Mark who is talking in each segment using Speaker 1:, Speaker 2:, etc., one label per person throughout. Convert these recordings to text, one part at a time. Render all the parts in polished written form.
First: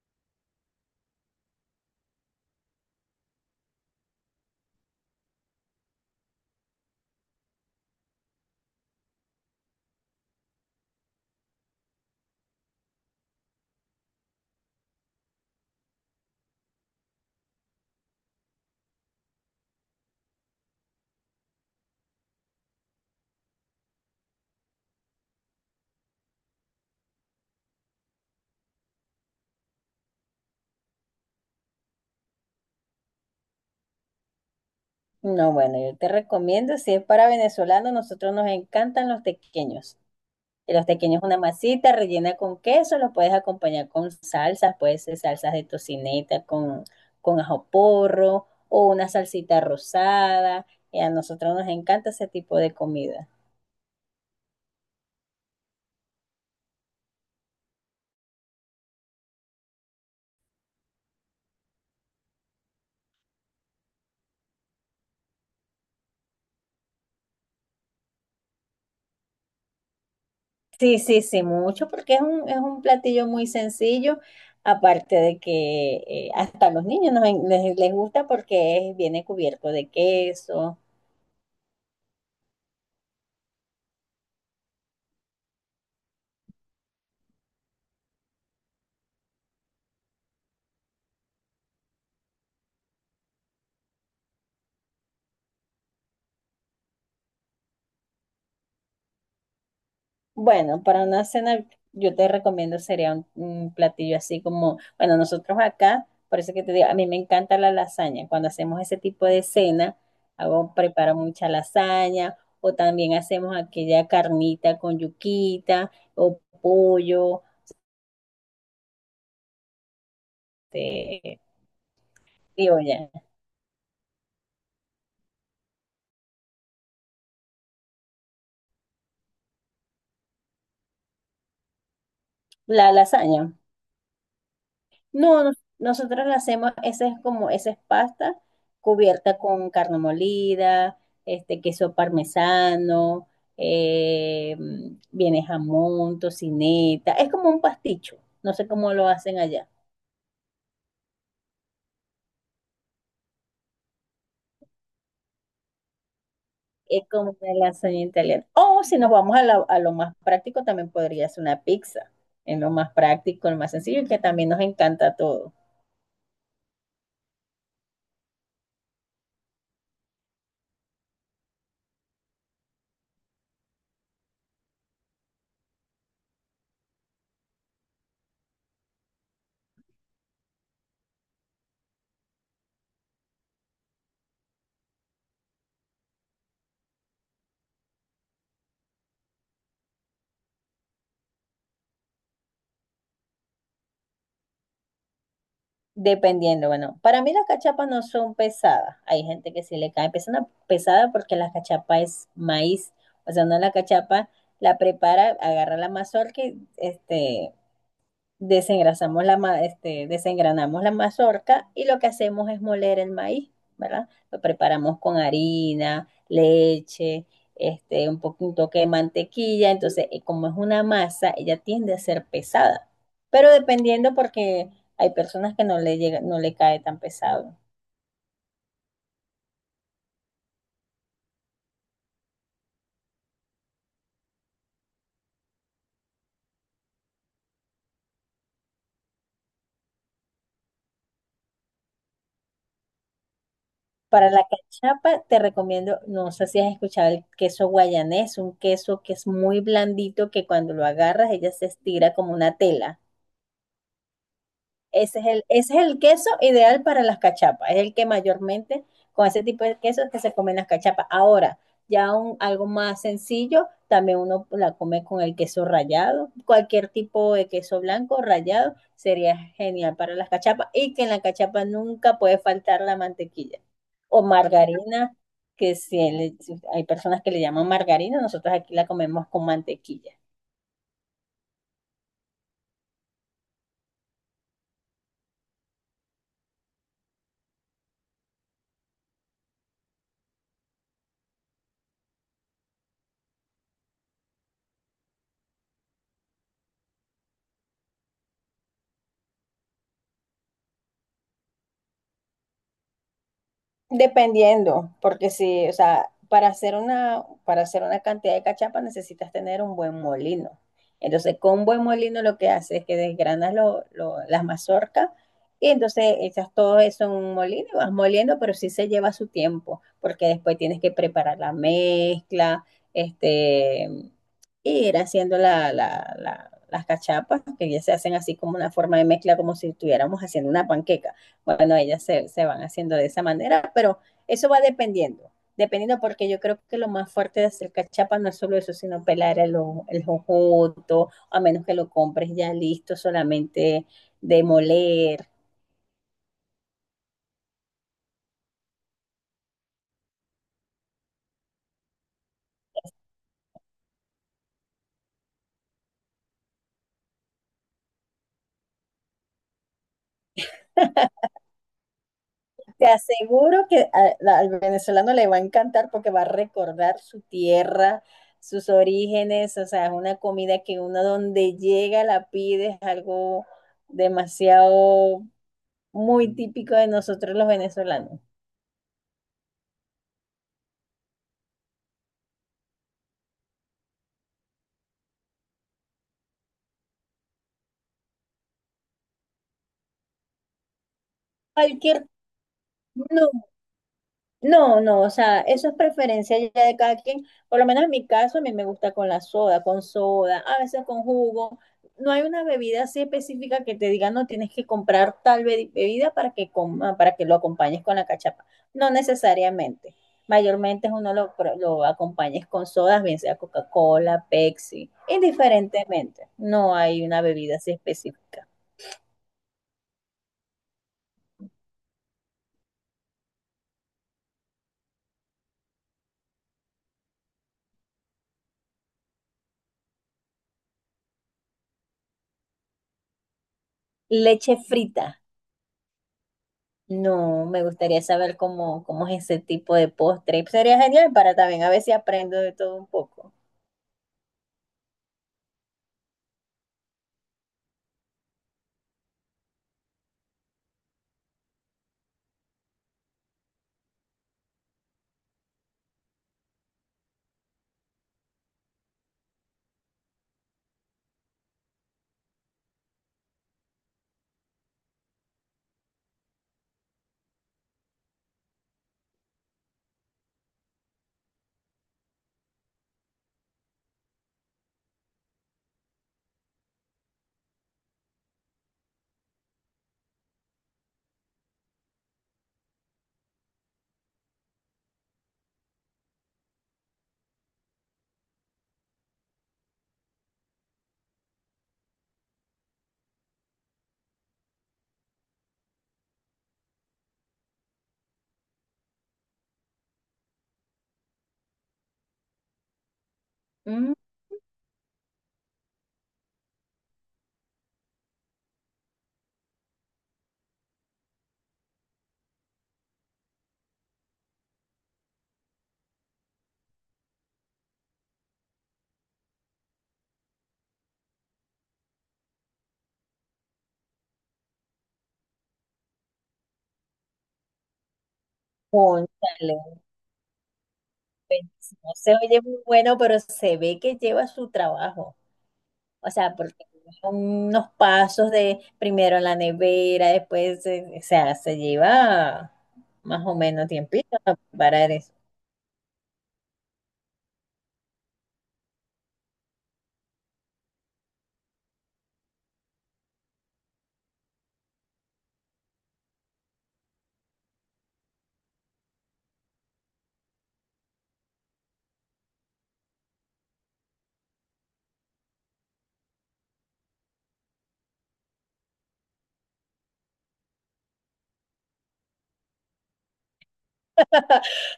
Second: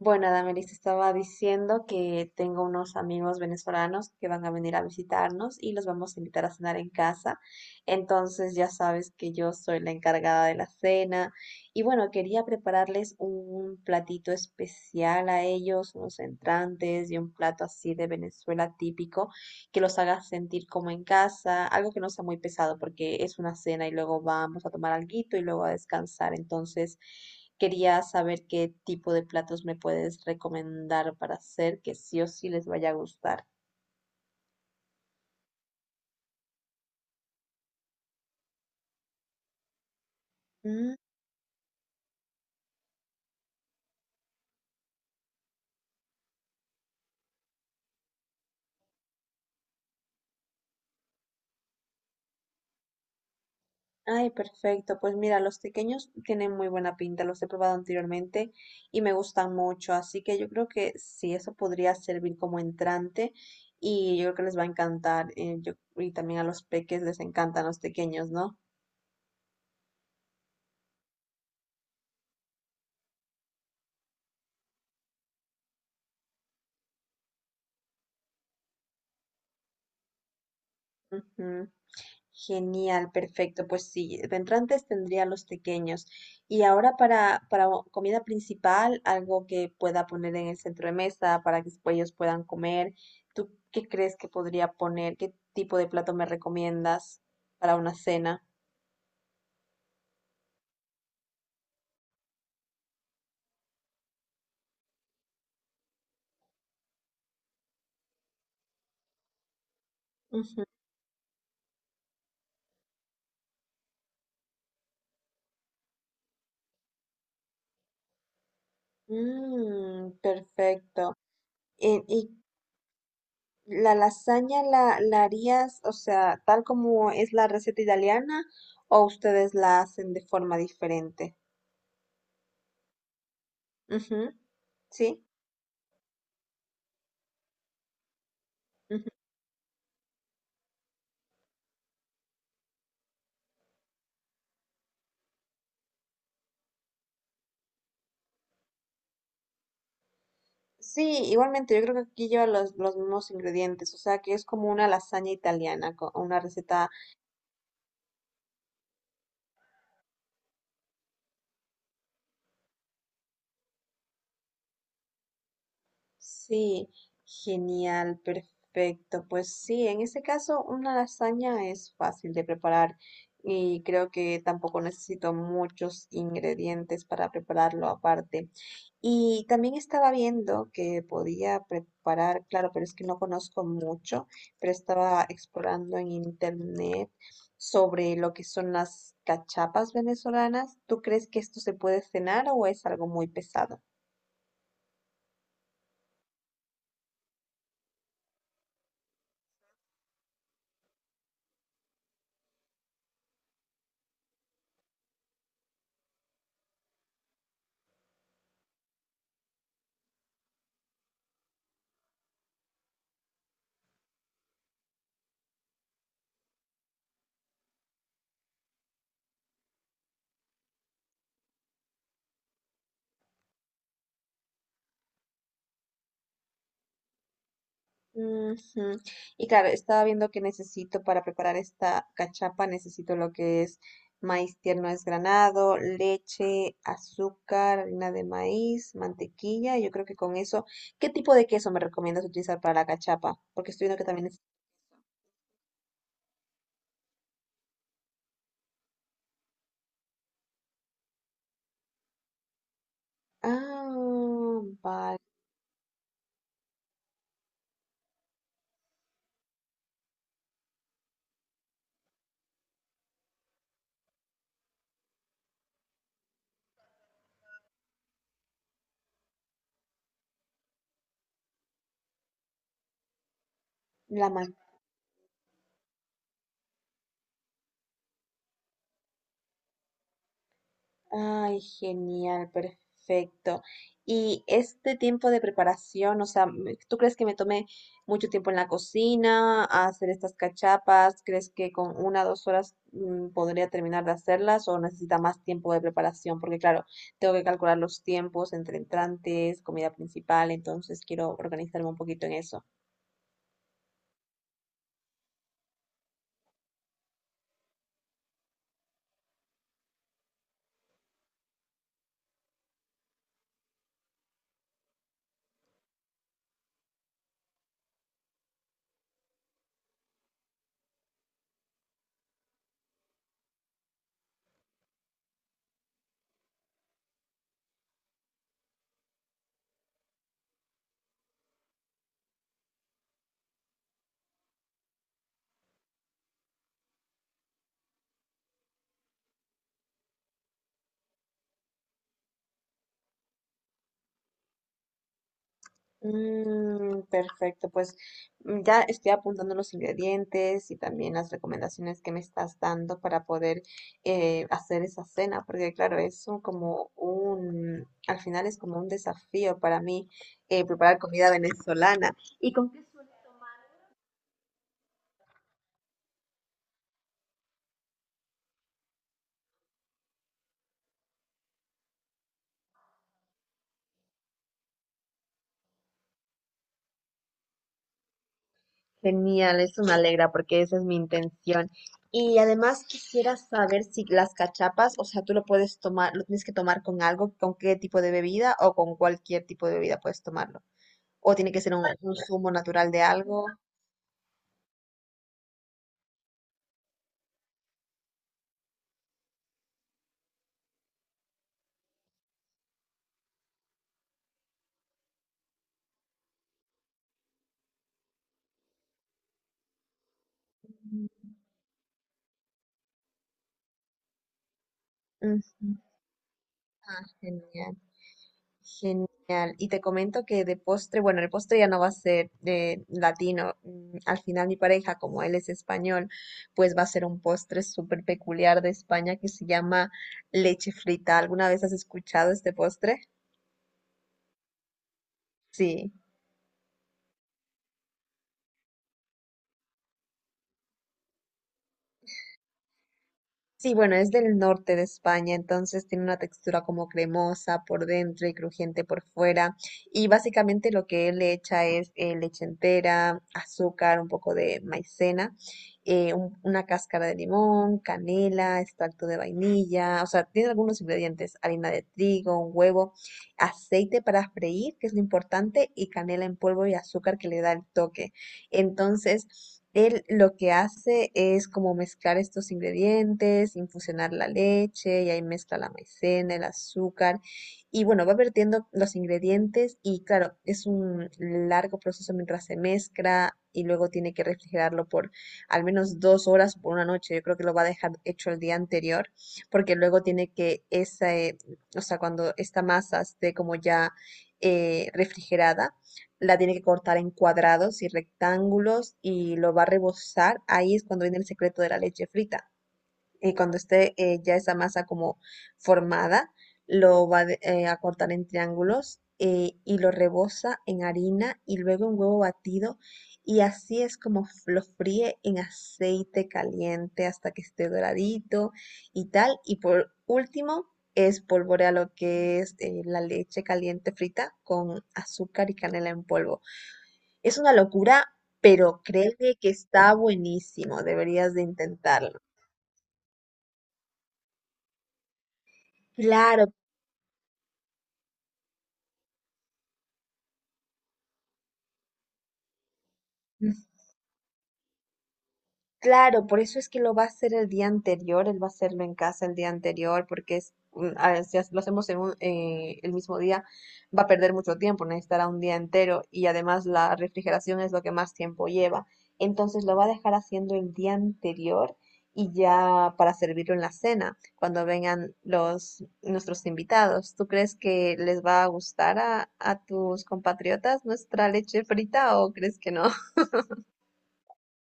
Speaker 1: Bueno, Damaris estaba diciendo que tengo unos amigos venezolanos que van a venir a visitarnos y los vamos a invitar a cenar en casa. Entonces ya sabes que yo soy la encargada de la cena. Y bueno, quería prepararles un platito especial a ellos, unos entrantes y un plato así de Venezuela típico que los hagas sentir como en casa, algo que no sea muy pesado porque es una cena y luego vamos a tomar alguito y luego a descansar. Entonces, quería saber qué tipo de platos me puedes recomendar para hacer que sí o sí les vaya a gustar.
Speaker 2: No, bueno, yo te recomiendo, si es para venezolanos, nosotros nos encantan los tequeños. Y los
Speaker 1: Mm.
Speaker 2: tequeños es una masita rellena con queso, los puedes acompañar con salsas, puede ser salsas de tocineta con ajo porro o una salsita rosada. Y a nosotros nos encanta ese tipo de comida.
Speaker 1: Ay, perfecto. Pues mira, los pequeños tienen muy buena pinta, los he probado anteriormente y me gustan mucho, así que yo creo que sí, eso podría servir como entrante y yo creo que les va a encantar y también a los peques les encantan los pequeños, ¿no?
Speaker 2: Sí, sí, sí, mucho, porque es un platillo muy sencillo, aparte de que hasta a los niños les gusta porque es- viene cubierto de queso.
Speaker 1: Ujú. Genial, perfecto. Pues sí, de entrantes tendría los pequeños. Y ahora para comida principal, algo que pueda poner en el centro de mesa para que después ellos puedan comer. ¿Tú qué crees que podría poner? ¿Qué tipo de plato me recomiendas para una cena?
Speaker 2: Bueno, para una cena yo te recomiendo sería un platillo así como, bueno, nosotros acá, por eso que te digo, a mí me encanta la lasaña. Cuando hacemos ese tipo de cena,
Speaker 1: Ujú.
Speaker 2: hago, preparo mucha lasaña o también hacemos aquella carnita con yuquita o pollo,
Speaker 1: Mm, perfecto.
Speaker 2: este,
Speaker 1: Eh, ¿Y,
Speaker 2: digo ya,
Speaker 1: la lasaña la harías, o sea, tal como es la receta italiana, o ustedes la hacen de forma diferente?
Speaker 2: la lasaña.
Speaker 1: Ujú. Sí,
Speaker 2: No, nos- nosotros la hacemos, esa es como, esa es pasta
Speaker 1: ujú.
Speaker 2: cubierta con carne molida, este queso parmesano, eh, viene jamón, tocineta, es como un pasticho, no sé cómo lo hacen allá,
Speaker 1: Sí, igualmente, yo creo que aquí lleva los mismos ingredientes, o sea que es como una lasaña italiana, una receta.
Speaker 2: es como una lasaña italiana. O si nos vamos a, la- a lo más práctico, también podría ser una pizza, es lo más práctico, lo más sencillo y que también nos encanta todo.
Speaker 1: Sí, genial, perfecto. Pues sí, en ese caso una lasaña es fácil de preparar y creo que tampoco necesito muchos ingredientes para prepararlo aparte. Y también estaba viendo que podía preparar, claro, pero es que no conozco mucho, pero estaba explorando en internet sobre lo que son las cachapas venezolanas. ¿Tú crees que esto se puede cenar o es algo muy pesado?
Speaker 2: Dependiendo, bueno, para mí las cachapas no son pesadas. Hay gente que sí le cae pesada, pesada porque la cachapa es maíz. O sea, uno la cachapa la prepara, agarra la mazorca, y, desengrasamos la, ma- desengranamos la mazorca y lo que hacemos es moler el maíz, ¿verdad? Lo preparamos con harina, leche, un poquito de mantequilla. Entonces, como es una masa, ella tiende a ser pesada, pero dependiendo porque hay personas que no le llega, no le cae tan pesado.
Speaker 1: Ujú. Y claro, estaba viendo que necesito para preparar esta cachapa, necesito lo que es maíz tierno desgranado, leche, azúcar, harina de maíz, mantequilla. Yo creo que con eso, ¿qué tipo de queso me recomiendas utilizar para la cachapa? Porque estoy viendo que también
Speaker 2: Para
Speaker 1: es...
Speaker 2: la cachapa te recomiendo, no sé si has escuchado el queso guayanés, un queso que es muy blandito que cuando lo agarras ella se estira como una tela.
Speaker 1: Ah, vale.
Speaker 2: Ese es el queso ideal para las cachapas. Es el que mayormente con ese tipo de quesos que se comen las cachapas. Ahora, ya un, algo más sencillo, también uno la come con el queso rallado. Cualquier tipo de queso blanco rallado sería genial para las cachapas. Y que en la cachapa nunca puede faltar la mantequilla o
Speaker 1: La.
Speaker 2: margarina, que si le- si hay personas que le llaman margarina, nosotros aquí la comemos con mantequilla.
Speaker 1: Ay, genial, perfecto. Y este tiempo de preparación, o sea, ¿tú crees que me tomé mucho tiempo en la cocina a hacer estas cachapas? ¿Crees que con una o dos horas podría terminar de hacerlas o necesita más tiempo de preparación? Porque claro, tengo que calcular los tiempos entre entrantes, comida principal, entonces quiero organizarme un poquito en eso.
Speaker 2: Dependiendo, porque si, o sea, para hacer una cantidad de cachapa necesitas tener un buen molino. Entonces, con un buen molino lo que hace es que desgranas lo- las mazorcas y entonces echas todo eso en un molino y vas moliendo, pero sí se lleva su tiempo, porque después tienes que preparar la mezcla, este, y ir haciendo la, la- la- las cachapas, que ya se hacen así como una forma de mezcla, como si estuviéramos haciendo una panqueca. Bueno, ellas se, se van haciendo de esa manera, pero eso va dependiendo porque yo creo que lo más fuerte de hacer cachapa no es solo eso, sino pelar el, o- el jojoto, a menos que lo compres ya listo, solamente de moler.
Speaker 1: Mm, perfecto, pues ya estoy apuntando los ingredientes y también las recomendaciones que me estás dando para poder hacer esa cena, porque claro, es un- como un, al final es como un desafío para mí preparar comida venezolana.
Speaker 2: Te aseguro que a- la- al venezolano le va a encantar porque va a recordar su tierra, sus orígenes, o sea, es una comida que uno donde llega la pide, es algo demasiado muy típico de nosotros los venezolanos.
Speaker 1: Genial, eso me alegra porque esa es mi intención. Y además quisiera saber si las cachapas, o sea, tú lo puedes tomar, lo tienes que tomar con algo, con qué tipo de bebida o con cualquier tipo de bebida puedes tomarlo. O tiene que ser
Speaker 2: Cualquier
Speaker 1: un zumo natural de
Speaker 2: no,
Speaker 1: algo.
Speaker 2: no, no, o sea, eso es preferencia ya de cada quien. Por lo menos en mi caso, a mí me gusta con la soda, con soda, a veces con jugo. No hay una bebida así específica que te diga, no tienes que comprar tal be- bebida para que coma, para que lo acompañes con la cachapa. No necesariamente. Mayormente uno lo, pro- lo acompañes con sodas, bien sea Coca-Cola, Pepsi,
Speaker 1: Ujú.
Speaker 2: indiferentemente. No hay una bebida así
Speaker 1: Genial,
Speaker 2: específica.
Speaker 1: genial. Y te comento que de postre, bueno, el postre ya no va a ser de latino. Al final mi pareja, como él es español, pues va a ser un postre súper peculiar de España que se llama leche frita. ¿Alguna vez has escuchado este postre?
Speaker 2: Leche frita.
Speaker 1: Sí.
Speaker 2: No, me gustaría saber cómo, cómo es ese tipo de postre. Sería genial para también a ver si aprendo de todo un poco.
Speaker 1: Sí, bueno, es del norte de España, entonces tiene una textura como cremosa por dentro y crujiente por fuera. Y básicamente lo que él le echa es leche entera, azúcar, un poco de maicena, una cáscara de limón, canela, extracto de vainilla, o sea, tiene algunos ingredientes, harina de trigo, un huevo, aceite para freír, que es lo importante, y canela en polvo y azúcar que le da el toque. Entonces, él lo que hace es como mezclar estos ingredientes, infusionar la leche y ahí mezcla la maicena, el azúcar y bueno, va vertiendo los ingredientes y claro, es un largo proceso mientras se mezcla y luego tiene que refrigerarlo por al menos dos horas por una noche. Yo creo que lo va a dejar hecho el día anterior porque luego tiene que esa, o sea, cuando esta masa esté como ya refrigerada la tiene que cortar en cuadrados y rectángulos y lo va a rebozar. Ahí es cuando viene el secreto de la leche frita. Y cuando
Speaker 2: Mm,
Speaker 1: esté ya esa masa como formada, lo va a cortar en triángulos y lo reboza en harina y luego en huevo batido. Y así es como lo fríe en aceite caliente hasta que esté doradito y tal. Y por último, espolvorea lo que es la leche caliente frita con azúcar y canela en polvo. Es una locura, pero créeme que
Speaker 2: cónchale,
Speaker 1: está buenísimo, deberías
Speaker 2: pues,
Speaker 1: de
Speaker 2: no se
Speaker 1: intentarlo.
Speaker 2: oye muy bueno, pero se ve que lleva su trabajo. O sea,
Speaker 1: Claro.
Speaker 2: porque son unos pasos de primero en la nevera, después, o sea, se lleva más o menos tiempito para
Speaker 1: Claro, por eso es que lo va a hacer el día anterior, él va a hacerlo en casa el día anterior, porque es, a ver, si lo hacemos en el mismo día, va a perder mucho tiempo, necesitará un día entero y además la refrigeración es lo que más tiempo lleva. Entonces lo va a dejar haciendo el día anterior y ya para servirlo en la cena, cuando vengan los nuestros invitados. ¿Tú crees que les va a gustar a tus compatriotas nuestra leche frita o crees que no?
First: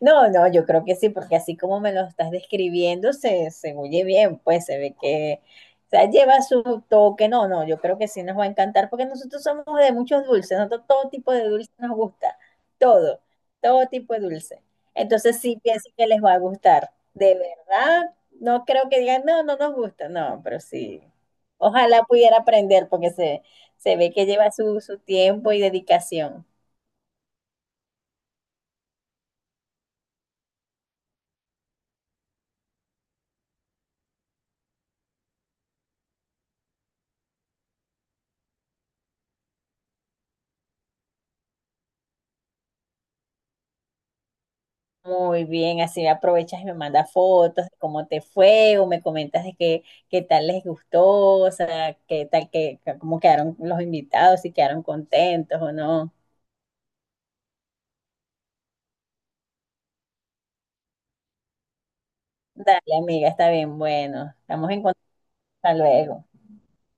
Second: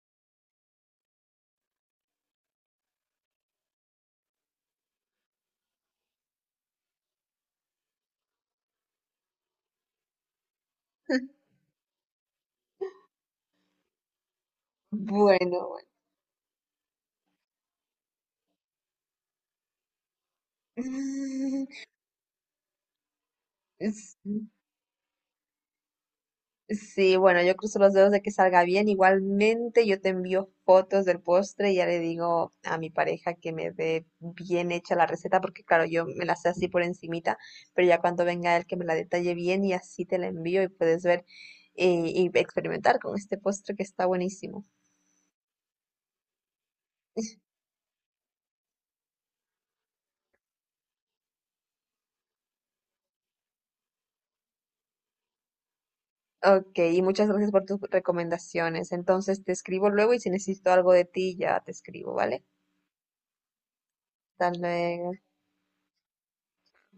Speaker 2: no, no, yo creo que sí, porque así como me lo estás describiendo, se oye bien, pues se ve que o sea, lleva su toque. No, no, yo creo que sí nos va a encantar, porque nosotros somos de muchos dulces, nosotros todo tipo de dulce nos gusta, todo, todo tipo de dulce. Entonces sí
Speaker 1: Bueno, bueno.
Speaker 2: pienso que les va a gustar. De verdad, no creo que digan, no, no nos gusta, no, pero sí. Ojalá pudiera aprender, porque se ve
Speaker 1: Es-
Speaker 2: que lleva su, su tiempo y dedicación.
Speaker 1: Sí, bueno, yo cruzo los dedos de que salga bien. Igualmente, yo te envío fotos del postre y ya le digo a mi pareja que me dé bien hecha la receta, porque claro, yo me la sé así por encimita, pero ya cuando venga él que me la detalle bien y así te la envío y puedes ver y experimentar con este postre que está buenísimo.
Speaker 2: Muy bien, así me aprovechas y me mandas fotos de cómo te fue o me comentas de qué, qué tal les gustó, o sea, qué tal, que cómo quedaron los invitados, si quedaron contentos o no.
Speaker 1: Ok, y muchas gracias por tus recomendaciones. Entonces te escribo luego y si necesito algo de ti ya te escribo, ¿vale?
Speaker 2: Dale, amiga, está bien, bueno, estamos en contacto,
Speaker 1: Dale
Speaker 2: hasta luego.